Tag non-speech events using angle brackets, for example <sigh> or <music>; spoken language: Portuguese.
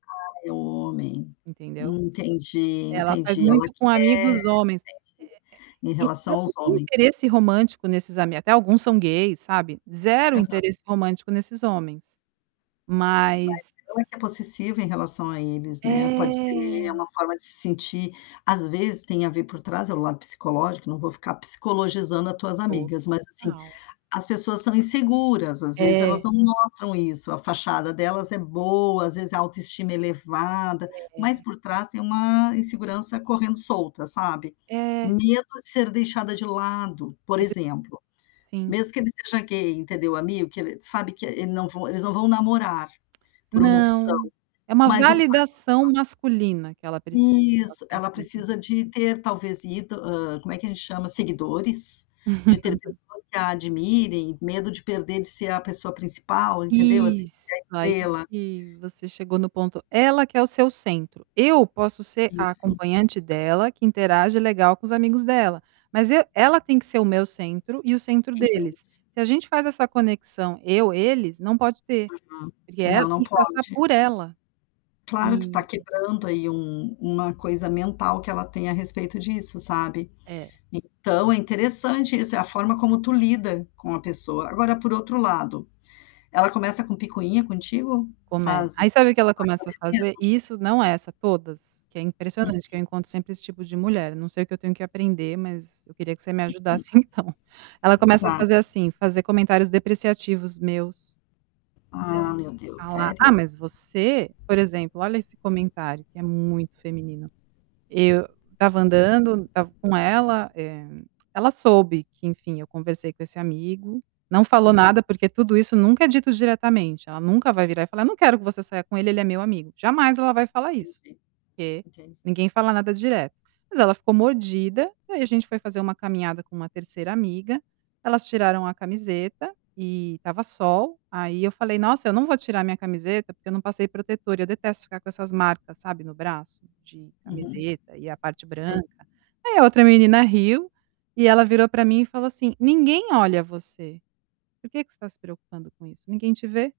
Aí, homem, Entendeu? entendi, É, ela faz entendi, ela muito com quer amigos homens. entendi, em Eh, eh, e eu relação não aos tenho homens. interesse romântico nesses ami até alguns são gays, sabe, zero Aham. interesse romântico nesses homens. Mas Mas ela que é possessiva em relação a eles, né, pode ser, é É! uma forma de se sentir às vezes tem a ver por trás é o lado psicológico, não vou ficar pscicologizando a tuas amigas, mas, assim, Total. as pessoas são inseguras, às vezes, elas É. não mostram isso, a fachada delas é boa, às vezes, a autoestima elevada, mas É. por trás tem uma insegurança correndo solta, sabe. É. Medo de ser deixada de lado, por Princi exemplo. Sim. Mesmo que ele seja gay, entendeu, o amigo, que ele, sabe, que e ele não vão eles não vão namorar, por uma opção, Não, é uma mas o fato validação dela masculina que ela precisa elas Isso ela precisam. precisa de ter talvez ido, hã, como é que a gente chama, seguidores, de ter <chuckles> pessoas que a admirem, medo de perder de ser a pessoa principal, entendeu, assim, da Isso, aí estrela. que você chegou no ponto, ela que é o seu centro. Eu posso ser a Isso. acompanhante dela que interage legal com os amigos dela, mas eu ela tem que ser o meu centro e o centro Isso. deles. Se a gente faz essa conexão eu-eles não pode ter, Uhum. porque Não, ela não tem que passar pode. por ela. Claro, tu tá E quebrando aí um um uma coisa mental que ela tem a respeito disso, sabe. É. Então, é interessante isso, é a forma como tu lida com a pessoa. Agora por outro lado, ela começa com picuinha contigo? Come Faz Aí, larga sabe o que ela começa a veneno? fazer? Isso não é essa, todas, que é impressionante que eu Uhum. encontro sempre esse tipo de mulher, não sei o eu tenho que aprender, mas eu queria que você me Uhum. ajudasse então. Ela começa a Tá. fazer assim: fazer comentários depreciativos meus. É. Ah, meu Deus, "A lá, ah, sério? mas você", por exemplo, olha esse comentário, que é muito feminino, eu estava andando, estava com ela, eh, <clicks tongue> ela soube que enfim eu conversei com esse amigo, não falou Uhum. nada, porque tudo isso nunca é dito diretamente, ela nunca vai virar e falar: "Eu não quero que você saia com ele ele é meu amigo", jamais ela vai falar isso, Entendi, porque entendi. ninguém fala nada direto. Mas ela ficou mordida, e aí a gente foi fazer uma caminhada com uma 3º amiga, elas tiraram a camiseta, e estava sol, aí eu falei: "Nossa, eu não vou tirar a minha camiseta, porque eu não passei protetor", eu detesto ficar com essas marcas, sabe, no braço, de Uhum. camiseta e a parte Sei. branca. Aí, a outra menina riu, e ela virou para mim e falou assim: "Ninguém olha você, por que que você está se preocupando com isso? Ninguém te vê."